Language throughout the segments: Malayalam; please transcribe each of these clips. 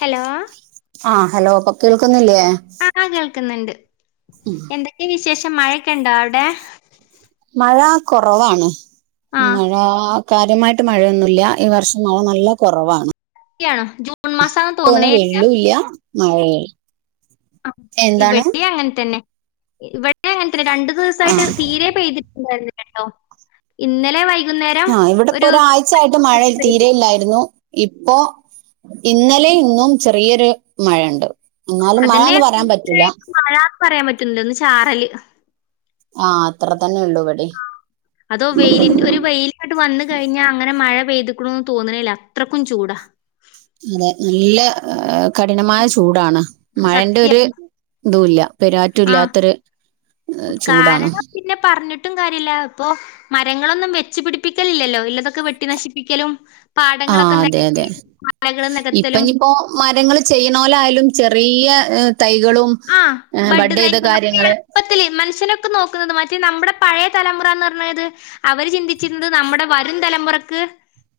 ഹലോ ആ ഹലോ ഇപ്പൊ കേൾക്കുന്നില്ലേ ആ കേൾക്കുന്നുണ്ട് എന്തൊക്കെ വിശേഷം മഴൊക്കെ ഉണ്ടോ അവിടെ മഴ കുറവാണ് ആഹ് മഴ കാര്യമായിട്ട് മഴയൊന്നുല്ല ഈ വർഷം മഴ നല്ല കൊറവാണ് ജൂൺ മാസാന്ന് തോന്നണേ ഇവിടൊന്നും ഇല്ല വെള്ളൂല്ല മഴയ ആ ഇവിടെം അങ്ങനെ തന്നെ ഇവിടെ അങ്ങ രണ്ടു ദിവസായിട്ട് ആഹ് തീരെ പെയ്തിട്ടുണ്ടായിരുന്നില്ലല്ലോ ഇന്നലെ വൈ- ആ ഇവിടെ ഇപ്പോ ഒരാഴ്ച ആയിട്ട് മഴ പെയ്തു തീരെയില്ലായിരുന്നു ഇപ്പോ ഇന്നലെ ഇന്നും ചെറിയൊരു മഴയുണ്ട് എന്നാലും അതന്നെ മഴന്ന് പറയാൻ പറ്റൂല ക്യത്യായിട്ട് മഴന്ന് പറയാൻ പറ്റില്ല ഒന്ന് ചാറല് ആ അത്ര തന്നെ ഉള്ളു ആ അതോ വെയിലിന്റെ ഒരു വെയിലിങ്ങോട്ട് വന്ന് കഴിഞ്ഞാ അങ്ങനെ മഴ പെയ്തുക്കുണുന്ന് തോന്നണല്യാ അത്രക്കും ചൂടാ അതെ നല്ല കഠിനമായ ചൂടാണ് മഴന്റെ ഒരു ഇതുല്ല ആ പെരാറ്റൂല്ലാത്തൊരു ചൂടാണ് കാരണം പിന്നെ പറഞ്ഞിട്ടും കാര്യല്ല ഇപ്പൊ മരങ്ങ- ങ്ങളൊന്നും വെച്ചു പിടിപ്പിക്കലില്ലല്ലോ ഇല്ലതൊക്കെ വെട്ടി നശിപ്പിക്കലും ആ പാടങ്ങളൊക്കെ അതെ നികത്തി അതെ മലകള് ഇപ്പ നികത്തലും ഇപ്പോ മരങ്ങള് ചെയ്യണോലായാലും ചെറ- പ്രീയ ആ ബഡ് തൈ കാര്യങ്ങള് എളുപ്പത്തില് മനുഷ്യനൊക്കെ നോക്കുന്നത് മറ്റേ നമ്മുടെ പഴയ തലമുറ എന്ന് പറഞ്ഞത് അവര് ചിന്തിച്ചിരുന്നത് നമ്മുടെ വരും തലമുറക്ക്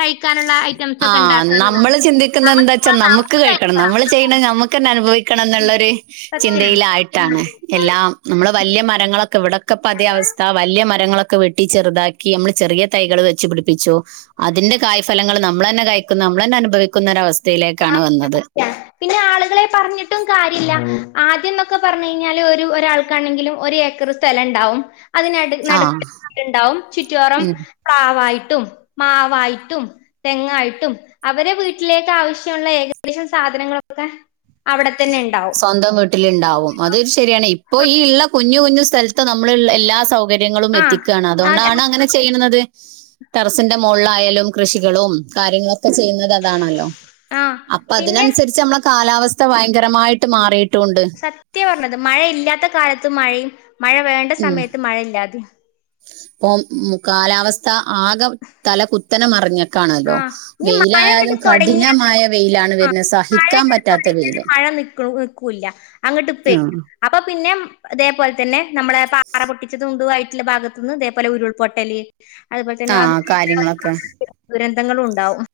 കഴിക്കാനുള്ള ഐറ്റംസ് ആ ഒക്കെ നമ്മൾ ഉണ്ടാക്കാന്നുള്ളത് ചിന്തിക്കുന്ന എന്താ വച്ചാ നമുക്ക് കഴിക്കണം നമ്മള് ചെയ്യണ നമക്ക്ന്നെ അനുഭവിക്ക എന്നുള്ളരു സത്യാണ് ചിന്തയിലായിട്ടാണ് എല്ലാം നമ്മള് വലിയ മരങ്ങളൊക്കെ ഇവിടക്കപ്പ അതേ ഉം. അവസ്ഥ വലിയ മരങ്ങളൊക്കെ വെട്ടി ചെറുതാക്കി നമ്മള് ചെറിയ തൈകൾ വെച്ചു പിടിപ്പിച്ചു അതിന്റെ കായ്ഫലങ്ങൾ നമ്മൾളന്നെ കഴിക്കും നമ്മൾ തന്നെ അനുഭവിക്കുന്ന ഒരസ്ഥ ആ പിന്നെ ആളുകളെ പറഞ്ഞിട്ടും കാര്യല്ല ആദ്യം എന്നൊക്കെ പറഞ്ഞു കഴിഞ്ഞാല് ഒരു ഒരാൾക്കാണെങ്കിലും ഒരു ഏക്കർ സ്ഥലം ഉണ്ടാവും അതിന ആഹ് നടക്കട്ടുണ്ടാവും ചുറ്റിയോറം ഉം പ്ലാവായിട്ട് ട്ടും മാവായിട്ടും തെങ്ങായിട്ടും അവരെ വീട്ടിലേക്ക് ആവശ്യ- ത്തിനുള്ള ഏകദേശം സാധനങ്ങളൊക്കെ അവി സ്വന്തം വീട്ടിലുണ്ടാവും അത് ഒരു ശരിയാണ് ഇപ്പൊ ഈ ഉള്ള കുഞ്ഞു കുഞ്ഞു സ്ഥലത്ത് നമ്മൾ എല്ലാ സൗകര്യങ്ങളും ആഹ് എത്തിക്കുകയാണ് അത് അതുകൊണ്ടാണ് അങ്ങനെ ചെയ്യുന്നത് ടെറസിന്റെ മുകളിലായാലും കൃഷികളും കാര്യങ്ങളൊക്കെ ചെയ്യുന്നത് അതാണല്ലോ ആഹ് അപ്പൊ പിന്നെ അതിനനുസരിച്ച് നമ്മള കാലാവസ്ഥ ഭയങ്കരമായിട്ട് മാറിട്ട് സത്യ പറഞ്ഞത് മഴയില്ലാത്ത കാലത്ത് മഴയും മഴ വേണ്ട സമയത്ത് മഴയില്ലാതെ ഇപ്പ ഉം കാലാവസ്ഥ ആകെ തല കുത്തന മറിഞ്ഞ ആ ഇനി മഴ അങ്ങട്ടു തുടങ്ങിയ കഠിനമായ വെയിലാണ് ആ വരുന്നത് മഴ സഹിക്കാൻ അങ്ങ് പറ്റാത്ത തുടങ്ങിയാൽ വെയില് മഴ നിക്കണ് നിക്കൂല്ല അങ്ങട്ട് ആ പെയ്യ് അപ്പൊ പിന്നെ അതേപോലെ തന്നെ നമ്മളെ പാറ പൊട്ടിച്ചത് ഉണ്ടതു ആയിട്ടുള്ള ഭാഗത്തു നിന്ന് അതേപോലെ ഉരുൾപൊട്ടല് അതുപോലെ തന്നെ ആ കാര്യങ്ങളൊക്കെ [unintelligible] ദുരന്തങ്ങളും ഉണ്ടാവും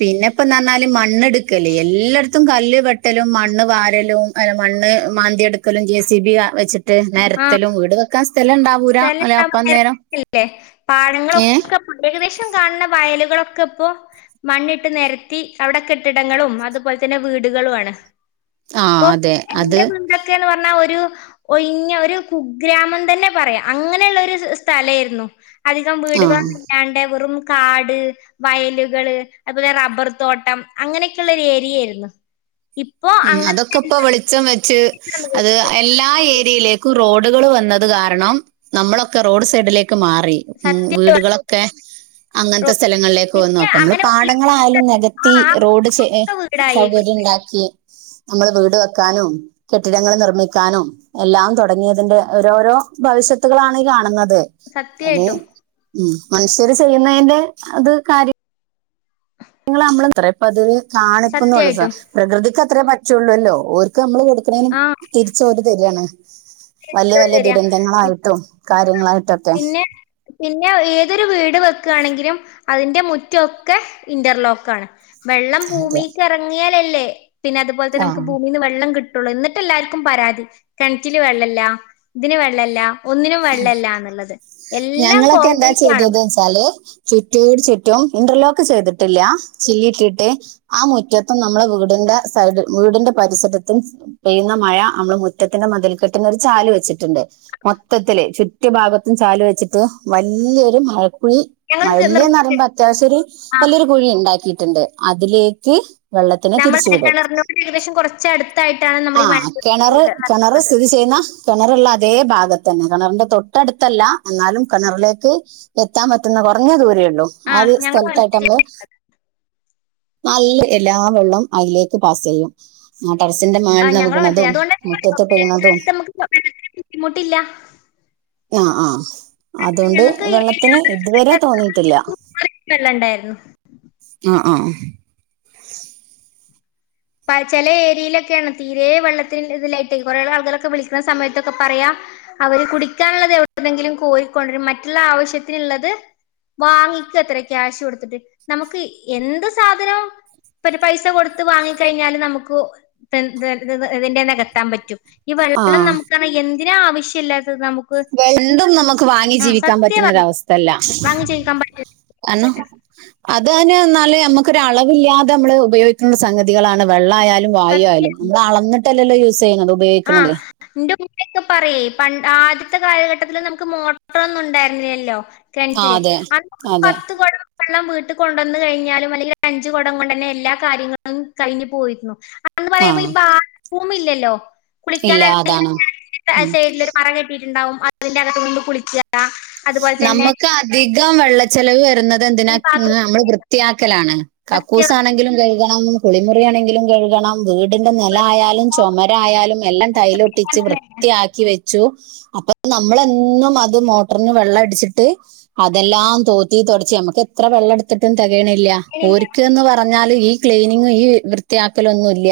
പിന്നെപ്പ എന്ന് പറഞ്ഞാല് മണ്ണെടുക്കല് എല്ലായിടത്തും കല്ല് വെട്ടലും മണ്ണ് വാരലും അല്ല മണ്ണ് മണ്ണ് മാന്തിെയെടുക്കലും ജെ സി ബി വെച്ചിട്ട് ട്ട് ആ നെത്തിലും വീട് വെക്കാൻ സ്ഥലമുണ്ടാവൂരാഅല്ല സ്ഥലം അപ്പന്നേരം ല്ലേ പാടങ്ങളൊക്കെ ഏകദേശം കാണുന്ന വയലുകളൊക്കെ ഇപ്പോ മണ്ണിട്ട് നിരത്തി അവിടെ കെട്ടിടങ്ങളും അതുപോലെ തന്നെ വീടുകളുമാണ് ആ ഇപ്പ അതെ അത് എന്റെ മുമ്പത്തെക്കെയന്ന് പറഞ്ഞാൽ ഒരു ഒരു ഒഴിഞ്ഞ ഒരു കുഗ്രാമം തന്നെ പറയാം അങ്ങനെയുള്ള ഒരു സ്ഥലയിരുന്നു അധികം ആ വീടുകളും ഇല്ലാണ്ട് വെറും കാട് വയലുകള് അതുപോലെ റബ്ബർ തോട്ടം അങ്ങനെയൊക്കെയള്ള ഒരു ഏരിയ ആയിരുന്നു [unintelligible] ഉം അങ്ങനെ അതൊക്കെ ഇപ്പൊ വെളിച്ചം വെച്ച് അത് എല്ലാ ഏരിയയിലേ റോഡുകൾ വന്നത് കാരണം നമ്മളൊക്കെ റോഡ് സൈഡിലേ ക്ക്മാറി സത്യം വീടുകളൊക്കെ അങ്ങനത്തെ സ്ഥലങ്ങളിലേക്ക് വന്നു പിന്നെ അപ്പ നമ്മള് അങ്ങനെ പാടങ്ങളായാലും നികത്തി റോഡ് വീടായി സൗകര്യം ഉണ്ടാക്കി നമ്മള് വീട് വെക്കാനും കെട്ടിടങ്ങൾ നിർമ്മിക്കാനും എല്ലാം തുടങ്ങിയതിന്റെ ഓരോരോ ഭവിഷ്യത്തുകളാണ് ഈ കാണുന്നത് അതെ അത് സത്യായിട്ടും ഇമനുഷ്യര് ചെയ്യുന്നതിന്റെ അത് കാര്യം ഇങ്ങള് നമ്മൾപ്പ അതി കാണിക്കുന്നുള്ളു സത്യായിട്ടും പ്രകൃതിക്ക് അത്രയേ പറ്റുള്ളൂല്ലോ നമ്മള് എടുക്കുന്നേനും ആഹ് തിരിച്ചവര് തരിയാണ് വലിയ വലിയ ശരിയാ ദുരന്തങ്ങളായിട്ടും കാര്യങ്ങളായിട്ടൊക്കെ പിന്നെ പിന്നെ ഏതൊരു വീട് വെക്കയാണെങ്കിലും അതിന്റെ മുറ്റൊക്കെ ഇന്റർലോക്ക് ആണ് വെള്ളം അതെ ഭൂമിക്ക് ഇറങ്ങിയാലല്ലേ പിന്നെ അതുപോലെ ആ നമുക്ക് ഭൂമീൽന്ന് വെള്ളം കിട്ടുള്ളൂിട്ട എന്നിഎല്ലാവർക്കും പരാതികിണറ്റില് വെള്ളല്ല ല്ലഇതിന് വെള്ളല്ല ഒന്നിനും വെള്ളല്ലാന്നുള്ളത് എല്ലാം കോൺക്രീറ്റ് ആണ് ചുറ്റോടുചുറ്റും ഇന്റർലോക്ക് ചെയ്തിട്ടില്ല ചില്ലട്ടിട്ട് ആ മുറ്റത്തും നമ്മളെ വീട് ന്താസൈഡ് വീടിന്റെ പരിസരത്തും പെയ്യുന്ന മഴ നമ്മള് മുറ്റത്തിന്റെ മതിൽക്കെട്ടിന്ന്ഒരു ചാല് വെച്ചിട്ട് ണ്ട് മൊത്തത്തില് ചുറ്റു ഭാഗത്തും ചാല് വെച്ചിട്ട് വല്ല്യൊരു മഴ കുഴി ഞങ്ങൾ മഴല്ന്ന് പറയുമ്പോ നിർമ്മിച്ചിട്ടുണ്ട് അത്യാവശ്യ ഒരു ആ വല്ലിയൊരു കുഴി ഉണ്ടാക്കിട്ടുണ്ട് അതിലേക്ക് വെള്ളത്തിന് നമ്മൾ തിരിച്ചുവിടും മഴക്കിണറിനോട് ഏകദേശം കുറച്ച് അടുത്തായിട്ടാണ് നമ്മൾ ആ ഈ കിണറ് മഴക്കിണർ കിണറ് സ്ഥിതി ചെയ്യുന്ന കിണറുള്ള അതേ ഭാഗത്ത് തന്നെ കിണറിന്റെ തൊട്ടടുത്തല്ല എന്നാലും കിണറിലേക്ക് എത്താൻ പറ്റുന്ന കുറഞ്ഞ ദൂരെയുള്ളൂ ഉള്ളൂ ആ ഒരു സ്ഥലത്തായിട്ട് നമ്മള് നല്ല എല്ലാ വെള്ളവും അതിലേക്ക് പാസ് ചെയ്യും ടെറസ്സിന്റെ മേൽന്ന് ഞങ്ങൾ മനസ്സിലായി. വീകണതും അതുകൊണ്ട് മുറ്റത്ത് വീകണതും നമുക്ക് വെള്ളത്തിന് ബുദ്ധിമുട്ടില്ല ആഹ് ആഹ് അതുകൊണ്ട് ഞങ്ങൾക്ക് വെള്ളത്തിന് ഇതുവരെ തോന്നീട്ടില്ല [unintelligible] വെള്ളണ്ടായിരുന്നു ആഹ് പല ചെലേ ഏരിയയിലൊക്കെയാണ് തീരെ വെള്ളത്തിന് ഇതിലായിട്ട് കുറേ ആളുകളൊക്കെ വിളിക്കുന്ന സമയത്തൊക്കെ പറയാ അവര് കുടിക്കാനുള്ളത് എവിടെന്നെങ്കിലും കോരിക്കൊണ്ടൊരും മറ്റുള്ള ആവശ്യത്തിനുള്ളത് വാങ്ങിക്കാത്രേ ക്യാഷ് കൊടുത്തിട്ട് നമുക്ക് എന്ത് സാധനോം പിന്നെ പൈസ കൊടുത്ത് വാങ്ങിക്ക കഴിഞ്ഞാൽ നമുക്ക് ഇത് ഇതിന്റ നികത്താൻ പറ്റും ഈ വെള്ളം നമുക്ക് പറഞ്ഞാൽ എന്ത് ഇതിന് ആവശ്യല്ലാത എന്തും നമുക്ക് വാങ്ങി ജീവിക്കാൻ സത്യം പറ്റുന്നൊരവസ്ഥല്ല വാങ്ങി ചെയ്യിക്കാൻ പറ്റില്ല കാരണം അത് [unintelligible] നെന്നാല് നമ്മക്കൊരു അളവില്ലാതെ നമ്മള് ഉപയോഗിക്കുന്ന സംഗതി കളാണ് വെള്ളായാലും വായു ആയാലും സത്യം നമ്മള് അളന്നിട്ടല്ലോ യൂസ് ചെയ്യുന്നത് ആഹ് ഉപയോഗിക്കുന്നത് ന്റെ ഉമ്മിയൊക്കെ പറയേ പണ്ട് ആദ്യ അന്നത്തെ കാലഘട്ടത്തില് നമുക്ക് മോട്ടറൊന്നും ഉണ്ടായിരുന്നില്ലല്ലോ ആ കിണറ്റില് അതെ അന്ന് ഒരു അതെ പത്ത് കൊടം വെള്ളം വീട്ടി [unintelligible] കൊണ്ടുവന്നു കഴിഞ്ഞാലും അല്ലെങ്കിൽ അഞ്ചു കുടം കൊണ്ട് വന്നാ എല്ലാ കാര്യങ്ങളും കഴിഞ്ഞു പോയിരുന്നു അന്ന് ആ പറയുമ്പോ ഈ ബാത്ത്റൂമ് ഇല്ലല്ലോ ഇല്ല കുളിക്കാനാണെങ്കിലും അതാണ് ഉം സൈഡിൽ ഒരു മറ കെട്ടിയിട്ടുണ്ടാവും അതിന്റെകത്ത് നിന്ന്കൊണ്ട് കുളിക്കാ നമ്മുക്ക് അധികം വെള്ളച്ചെലവ് വരുന്നത് എന്തിനാ ഈ നമ്മള് ബാത്റൂമിൽ വൃത്തിയാക്കലാണ് സത്യം കക്കൂസാണെങ്കിലും കഴുകണം കുളിമുറി ആണെങ്കിലും കഴുകണം വീടിന്റെ നില ആയാലും ചുമരായാലും എല്ലാം വീട്ടിൽ ടൈലൊട്ടിച്ച് തന്നെ വൃത്തിയാക്കി വെച്ചു അപ്പൊ നമ്മള് എന്നും അത് മൊ ട്ടർന്നുവെള്ളം അടിച്ചിട്ട് അതെല്ലാം തോത്തി തൊടച്ച് നമുക്ക് എത്ര വെള്ളം എടുത്തിട്ടും തെകയണില്ല ഓര്ക്ക്ന്ന് പറഞ്ഞാല് ഈ ക്ലീനിംഗും ഈ വൃത്തിയാക്കലൊന്നുംല്ല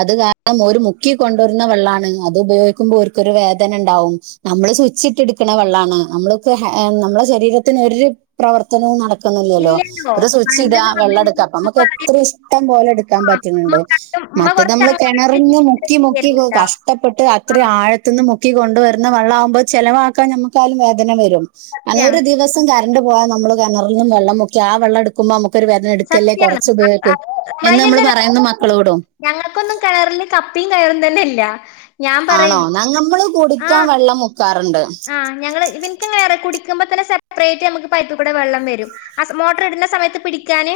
അത് കാരണം ഓരു മുക്കി കൊണ്ടുവരുന്ന വെള്ളാണ് അത് ഉപയോഗിക്കുമ്പോൾ ഓർക്കൊരു വേദന ഇണ്ടാവും നമ്മള് സുച്ചിട്ടെടുക്കണ വെള്ളാണ് നമ്മളൊക്കൊ ഹെ നമ്മളുടെ ശരീരത്തിന് ഒരു പ്രവർത്തനവും നടക്ക് ക്കുന്നില്ലല്ലോ ഇല്ലല്ലോ ഒരു സ്വിച്ച് ഇടാ പണ്ട്ന്ന് വെള്ളം എടുക്കാ അപ്പൊ നമുക്ക് എത്ര പറഞ്ഞ ഇഷ്ടം പോലെ എടുക്കാൻ ആ, ഉമ്മ പറ്റണുണ്ട് കണ്ടും ഉമ്മ മറ്റത് കുറച്ച് നമ്മള് അങ്ങോട്ട് തരുന്നു കെണറിന്ന് മുക്കി മുക്കി കേട്ടോ കഷ്ടപ്പെട്ട് ആ അത്ര ആഴത്തുന്ന് മുക്കി ണ്ട് മുക്കി കൊണ്ടുവരുന്ന വെളളാകുമ്പം ചെലവാക്കാൻ ഞമുക്കായാലും വേദന വരും അതോണ്ട് സത്യാണ് ഒരു ദിവസം കര കറണ്ട് പോയാ നമ്മള് കെണറ്ന്ന് വെള്ളം മുക്കി ആ വെള്ളം എടുക്കുമ്പോ നമക്ക് ഒരു വേദന എടുക്കല്ലേ സത്യാണ് കുറച്ച് അ- ഉപയോഗിക്ക് അത് എന്ന് നമ്മള് നമ്മളതിനെല്ലാം ര- പറയുന്നു മക്കളോടും ഞങ്ങൾക്കൊന്നും കിണറിൽ കപ്പിം കയറും തന്നെ ഇല്ല ഞാൻ ആണോ പറയും ഞ നമ്മള് ആ കുടിക്കാൻ വെള്ളം മുക്കാറു ആ ഞങ്ങള് ഇവനിക്ക് എങ്ങനെയാറിയോ കുടി ക്കുമ്പത്തന്നെ സെപ്പറേറ്റ് നമുക്ക് പൈപ്പിൽ കൂടെ വെള്ളം വരും ആ സ് മോട്ടർ ഇടുന്ന സമയത്ത് പിടിക്കാന്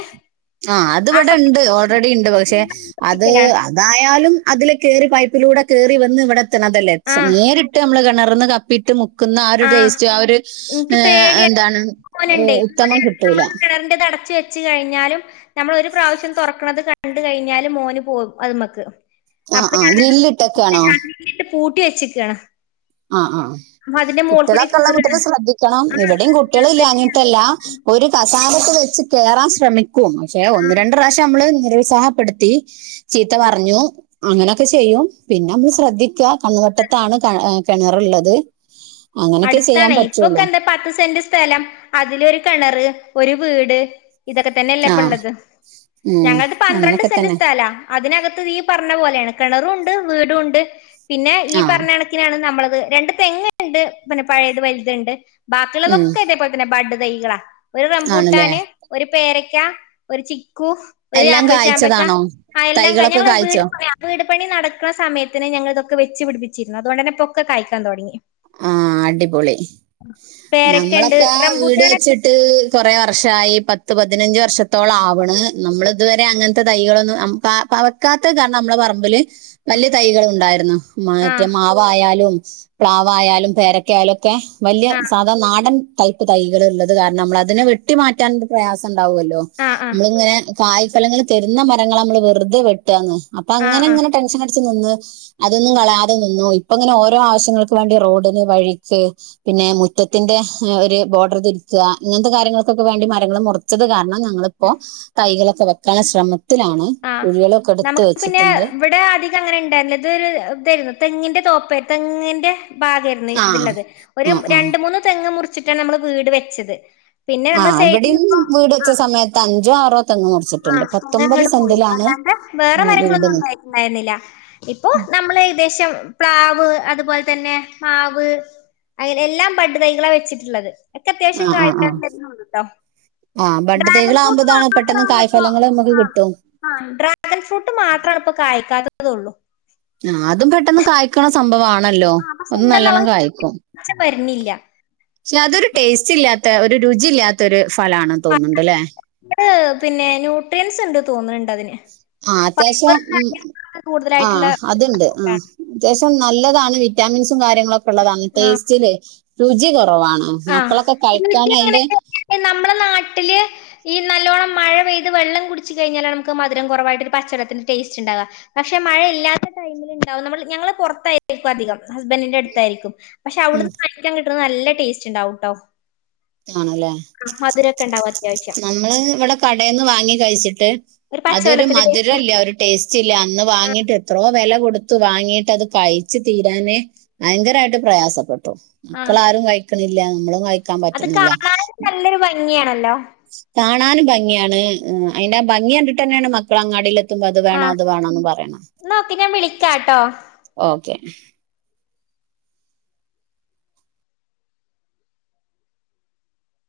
ആ അത് ഇവടെണ്ട് ഓൾറെഡി ഇണ്ട് പക്ഷെ സമയത്ത് അത് പിടിക്കലാണ് അതായാലും അതില് കയറി പൈപ്പിലൂടെ കയറി വന്ന് ഇവിടെ എത്തണതല്ലേ ആ നേരിട്ട് നമ്മള് കിണർന്ന് കപ്പിട്ട് മുക്ക് ക്കുന്ന ആ ഒരു ആഹ് ടേസ്റ്റ് ആ ഒരു ഇൻക്ക് പേടിയാ എന്താണ് മോനുണ്ടേ ഉത്തമം കിട്ടൂല വച്ച് കഴിഞ്ഞാലും നമ്മള് ഒരു പ്രാവശ്യം തുറക്കണത് കണ്ട കഴിഞ്ഞാലും മോന് പോകും അത് മ്മക്ക് ആ അപ്പ ആ ഞാൻ ഗ്രില്ലിട്ടൊക്കെയാണോ [unintelligible] ഇട്ട് പൂട്ടി വെച്ചക്കാണ് ആ ആ കുട്ടിയെളൊക്കെ ഉള്ള കേറാണ് വീട്ടില് ശ്രദ്ധിക്കണം. ആഹ് ഇവിടെയും കുട്ടികള് ഇല്ലാഞ്ഞിട്ടല്ല. ഒരു കസാ ലൊക്കെ വെച്ച് കേറാൻ ശ്രമിക്കും പക്ഷെ ഒന്ന് ആഹ് രണ്ട് പ്രാവശ്യം നമ്മള് നിരുൽ സാഹപ്പെടുത്തി ചീത്ത പറഞ്ഞു അങ്ങനെയൊക്കെ ചെയ്യും പിന്നെ നമ്മള് ശ്രദ്ധിക്ക കണ്ണുവട്ടത്താണ് ക കിണറ്ള്ളത് അടുത്താണെ ഇപ്പൊക്കെ എന്താ പത്ത് സെന്റ് സ്ഥലം അതിലൊരു കെണറ് ഒരു വീട് ഇതൊക്കെ തന്നെയല്ലേ ആ ഇപ്പള്ളത് ഉം ഞങ്ങളത് പന്ത്രണ്ട് അങ്ങനൊക്കെ സെന്റ് തന്നെ സ്ഥലാ അതിനകത്ത് ഈ പറഞ്ഞ പോലെയാണ് കിണറുംണ്ട് വീടുംണ്ട് പിന്നെ ഈ ആ പറഞ്ഞ കണക്കിനാണ് നമ്മളത് രണ്ട് തെങ്ങ്ണ്ട് പിന്നെ പഴയത് വലുത് ഉണ്ട് ഉം ബാക്കിയുള്ളതൊക്കെ ഇത് പോലെ തന്നെ ബഡ് തൈകളാ ഒരു ആണല്ലേ റംമ്പൂട്ടാന് ഒരു പേരയ്ക്ക ഒരു ചി ക്കു, ഒരു എല്ലാം ആപ്പിൾ ചാമ്പക്ക കായ്ച്ചതാണോ ആ എല്ലാം കയ് തൈകളൊക്കെ ഞങ്ങള് വീട് കായ്ച്ചോ പണ്യാ വീട് പണി നടക്ണ സമയത്തിന് ഞങ്ങൾ ഇതക്കെ വെച്ച് പിടിപ്പിച്ചിരുന്നു അതുകൊണ്ട് തന്നെ ഇപ്പൊക്കെകായിക്കാൻ തുടങ്ങി ആ അടിപൊളി പേരക്ക ഉണ്ട് നമ്മളൊക്കെ വീട് റംബൂട്ടാനൊ വെച്ചിട്ട് കൊറെ വർഷായി. പ ത്ത് പതിനഞ്ച് വർഷത്തോളം ആവ്ണ്. നമ്മൾ ഇതുവരെ അങ്ങനത്തെ തൈകളൊന്നും പവക്കാത്ത കാരണം നമ്മളെ പറമ്പില് വലിയ തൈകൾ ഉണ്ടായിരുന്നു. മ ആ മറ്റേ മാവായാലും പ്ലാവായാലും പേരക്കായാലും ഒക്കെ വലിയ ആ സാധാ നാടൻ ടൈപ്പ് തൈകൾ ഉള്ളത് കാരണം നമ്മൾ അതിനെ വെട്ടി മാറ്റാൻ പ്രയാസ ണ്ടാവൊല്ലോ. ആ ആ നമ്മളിങ്ങനെ കായ്ഫലങ്ങൾ തരുന്ന മരങ്ങളെ നമ്മള് വെറുതെ വെട്ടാന്ന് അപ്പൊ ആ അങ്ങനെ ആ ഇങ്ങനെ ടെൻഷൻ അടിച്ച് നിന്ന് അതൊന്നും കളയാതെ നിന്നൂ ഇപ്പങ്ങനെ ഓരോ ആവശ്യങ്ങൾ ക്കും വാണ്ടി റോഡിന് വഴിക്ക് പിന്നെ മുറ്റത്തിന്റെ ഒരു ബോർഡർ തിരിക്ക ഇങ്ങൻത്തെ കാര്യങ്ങൾക് ക്കെ വേണ്ടി മരങ്ങൾ മുറിച്ചത് കാരണം ഞങ്ങളിപ്പൊ തൈകളൊക്കെ വെക്കാൻള ശ്രമ ആഹ്. നമുക്ക് പിന്നെ ഇവിടെ അധികം അങ്ങനെ ഉണ്ടായിരുന്നില്ല. ഇത് ഒരു ഇതേര്ന്നു. തെങ്ങിന്റെ തോ പ്പെ. തെങ്ങിന്റെ ഭാഗേരുന്നു ആ ഇതിള്ളത്. ഒരു ആ ആ രണ്ട് മൂന്ന് തെങ്ങ് മുറി ച്ചിട്ടാണ് നമ്മള് വീട് വെച്ചത് പിന്നെ ആ നമ്മൾ ഇവിടെയും [unintelligible] ഇപ്പ വീട് ആ വെച്ച സമയത്ത് അഞ്ചോ ആറോ തെങ്ങ് ആ മുറിച്ചിട്ടുണ്ട് പത്തൊമ്പത് [unintelligible] സെന്റിലാണ് അല്ലാണ്ട് വേറെ ഉം വീട് മരങ്ങളൊന്നും നി- ഉണ്ടായിട്ടുണ്ടായിരുന്നില്ല ഇപ്പൊ നമ്മള് ഏകദേശം പ്ലാവ് അതുപോലെ തന്നെ മാവ് അങ്ങനെ എല്ലാം ബഡുതൈകളാ വെച്ചിട്ടുള്ളത് ഒക്കെ അത്യാവശ്യം ആ ആ ആ കായ്ഫലം തര്നൂണ്ട് ട്ടോ ആ ബഡ് ഡ്രാഗൻ തൈകളാകുമ്പോ ഫ്രൂട്ട് ഇതാണ് മാത്രാ പെട്ടെന്ന് ണ്പ്പം കായ്ഫലങ്ങൾ നമുക്ക് ആഹ് കിട്ടും ആ ഡ്രാഗൺ ഫ്രൂട്ട് മാത്രാണിപ്പൊ കായ്ക്കാത്ത തൊള്ളൂ ആ അതും പെട്ടെന്ന് കായ്ക്കണ സംഭവവാ ണല്ലോ ആ പക്ഷെ ഒന്നും എന്താ നല്ലോണ്ണം കായ്ക്കും വളർച്ച വരുന്നില്ല ക്ഷെ അതൊരു ടേസ്റ്റ് ഇല്ലാത്ത ഒരു രുചി ഇല്ലാത്ത ഒര് [unintelligible] പിന്നെ ന്യൂട്രിയൻസ് ഉണ്ട് തോന്ന്ണ് ആ അത്യാശ്യം ഉം ആ കൂടുതലായിട്ടുള്ള ഒരു അത്ണ്ട് ആ ആണ്. അത്യാശ നല്ലതാണ് വിറ്റാമിൻസും കാര്യങ്ങളൊക്കെള്ളതാണ് ആ ടേസ്റ്റിലേ രുചി കൊ ആ രുചി അങ്ങനക്ക നമ്മള നാട്ടില് ഈ നല്ലോണം മഴ മഴ പെയ്ത് വെള്ളം കുടിച്ച് കഴിഞ്ഞാലാണ് മക്ക്‌ മധുരം കുറവായിട്ട് പച്ചള്ളത്തിന്റെ ടേസ്റ്റ്ണ്ടാക പക്ഷെ മഴയില്ലാത്ത ടൈം ണ്ടാവും നമ്മള് ഞങ്ങള് പൊറത്തായിരിക്കും അധികം. ഹസ്ബൻഡിന്റെ അടുത്തായിരിക്കും പക്ഷെ ഉം, അവിടുന്ന് വാങ്ങിക്കാൻ കിട്ടുന്നത് നല്ല ടേസ്റ്റുണ്ടാവട്ടോ. ആണല്ലേ ആ മധുരൊക്കെണ്ടവാല് നമ്മള് ഇവടെ കടേന്ന് വാങ്ങി കഴിച്ചിട്ട് ഒരു അതൊരു പച്ചവെള്ളത്തിന്റെ ടേസ്റ്റ് മധുരല്ല ഒരു ടേസ്റ്റില്ല അന്ന് വാങ്ങിട്ട് എത്രയൊ വെല കൊടു ടുത്ത് വാങ്ങിട്ട് അത് കഴിച്ചു തീരാനെ ഭയങ്കരായിട്ട് പ്രയാസപ്പെ പ്പോ ആഹ് മക്കളാരും കഴിക്ക്‌ന്നില്ല മ്മളും കഴിക്കാൻ പറ്റുന്നില്ല. ങ്ങെയാണല്ലോ. കാണാനും ഭംഗിയാണ് അയിന്റെ ഭംഗി കണ്ടിട്ടന്നെയാണ് മക്കളങ്ങാടിൽ ക്ക്‌മ്പോ അത് വേണോ ആഹ് അത് വേണോന്ന് പറയണെ ന്നാ ഓക്കെ ഞാൻ വിളിക്കാട്ടോ ഓക്കേ.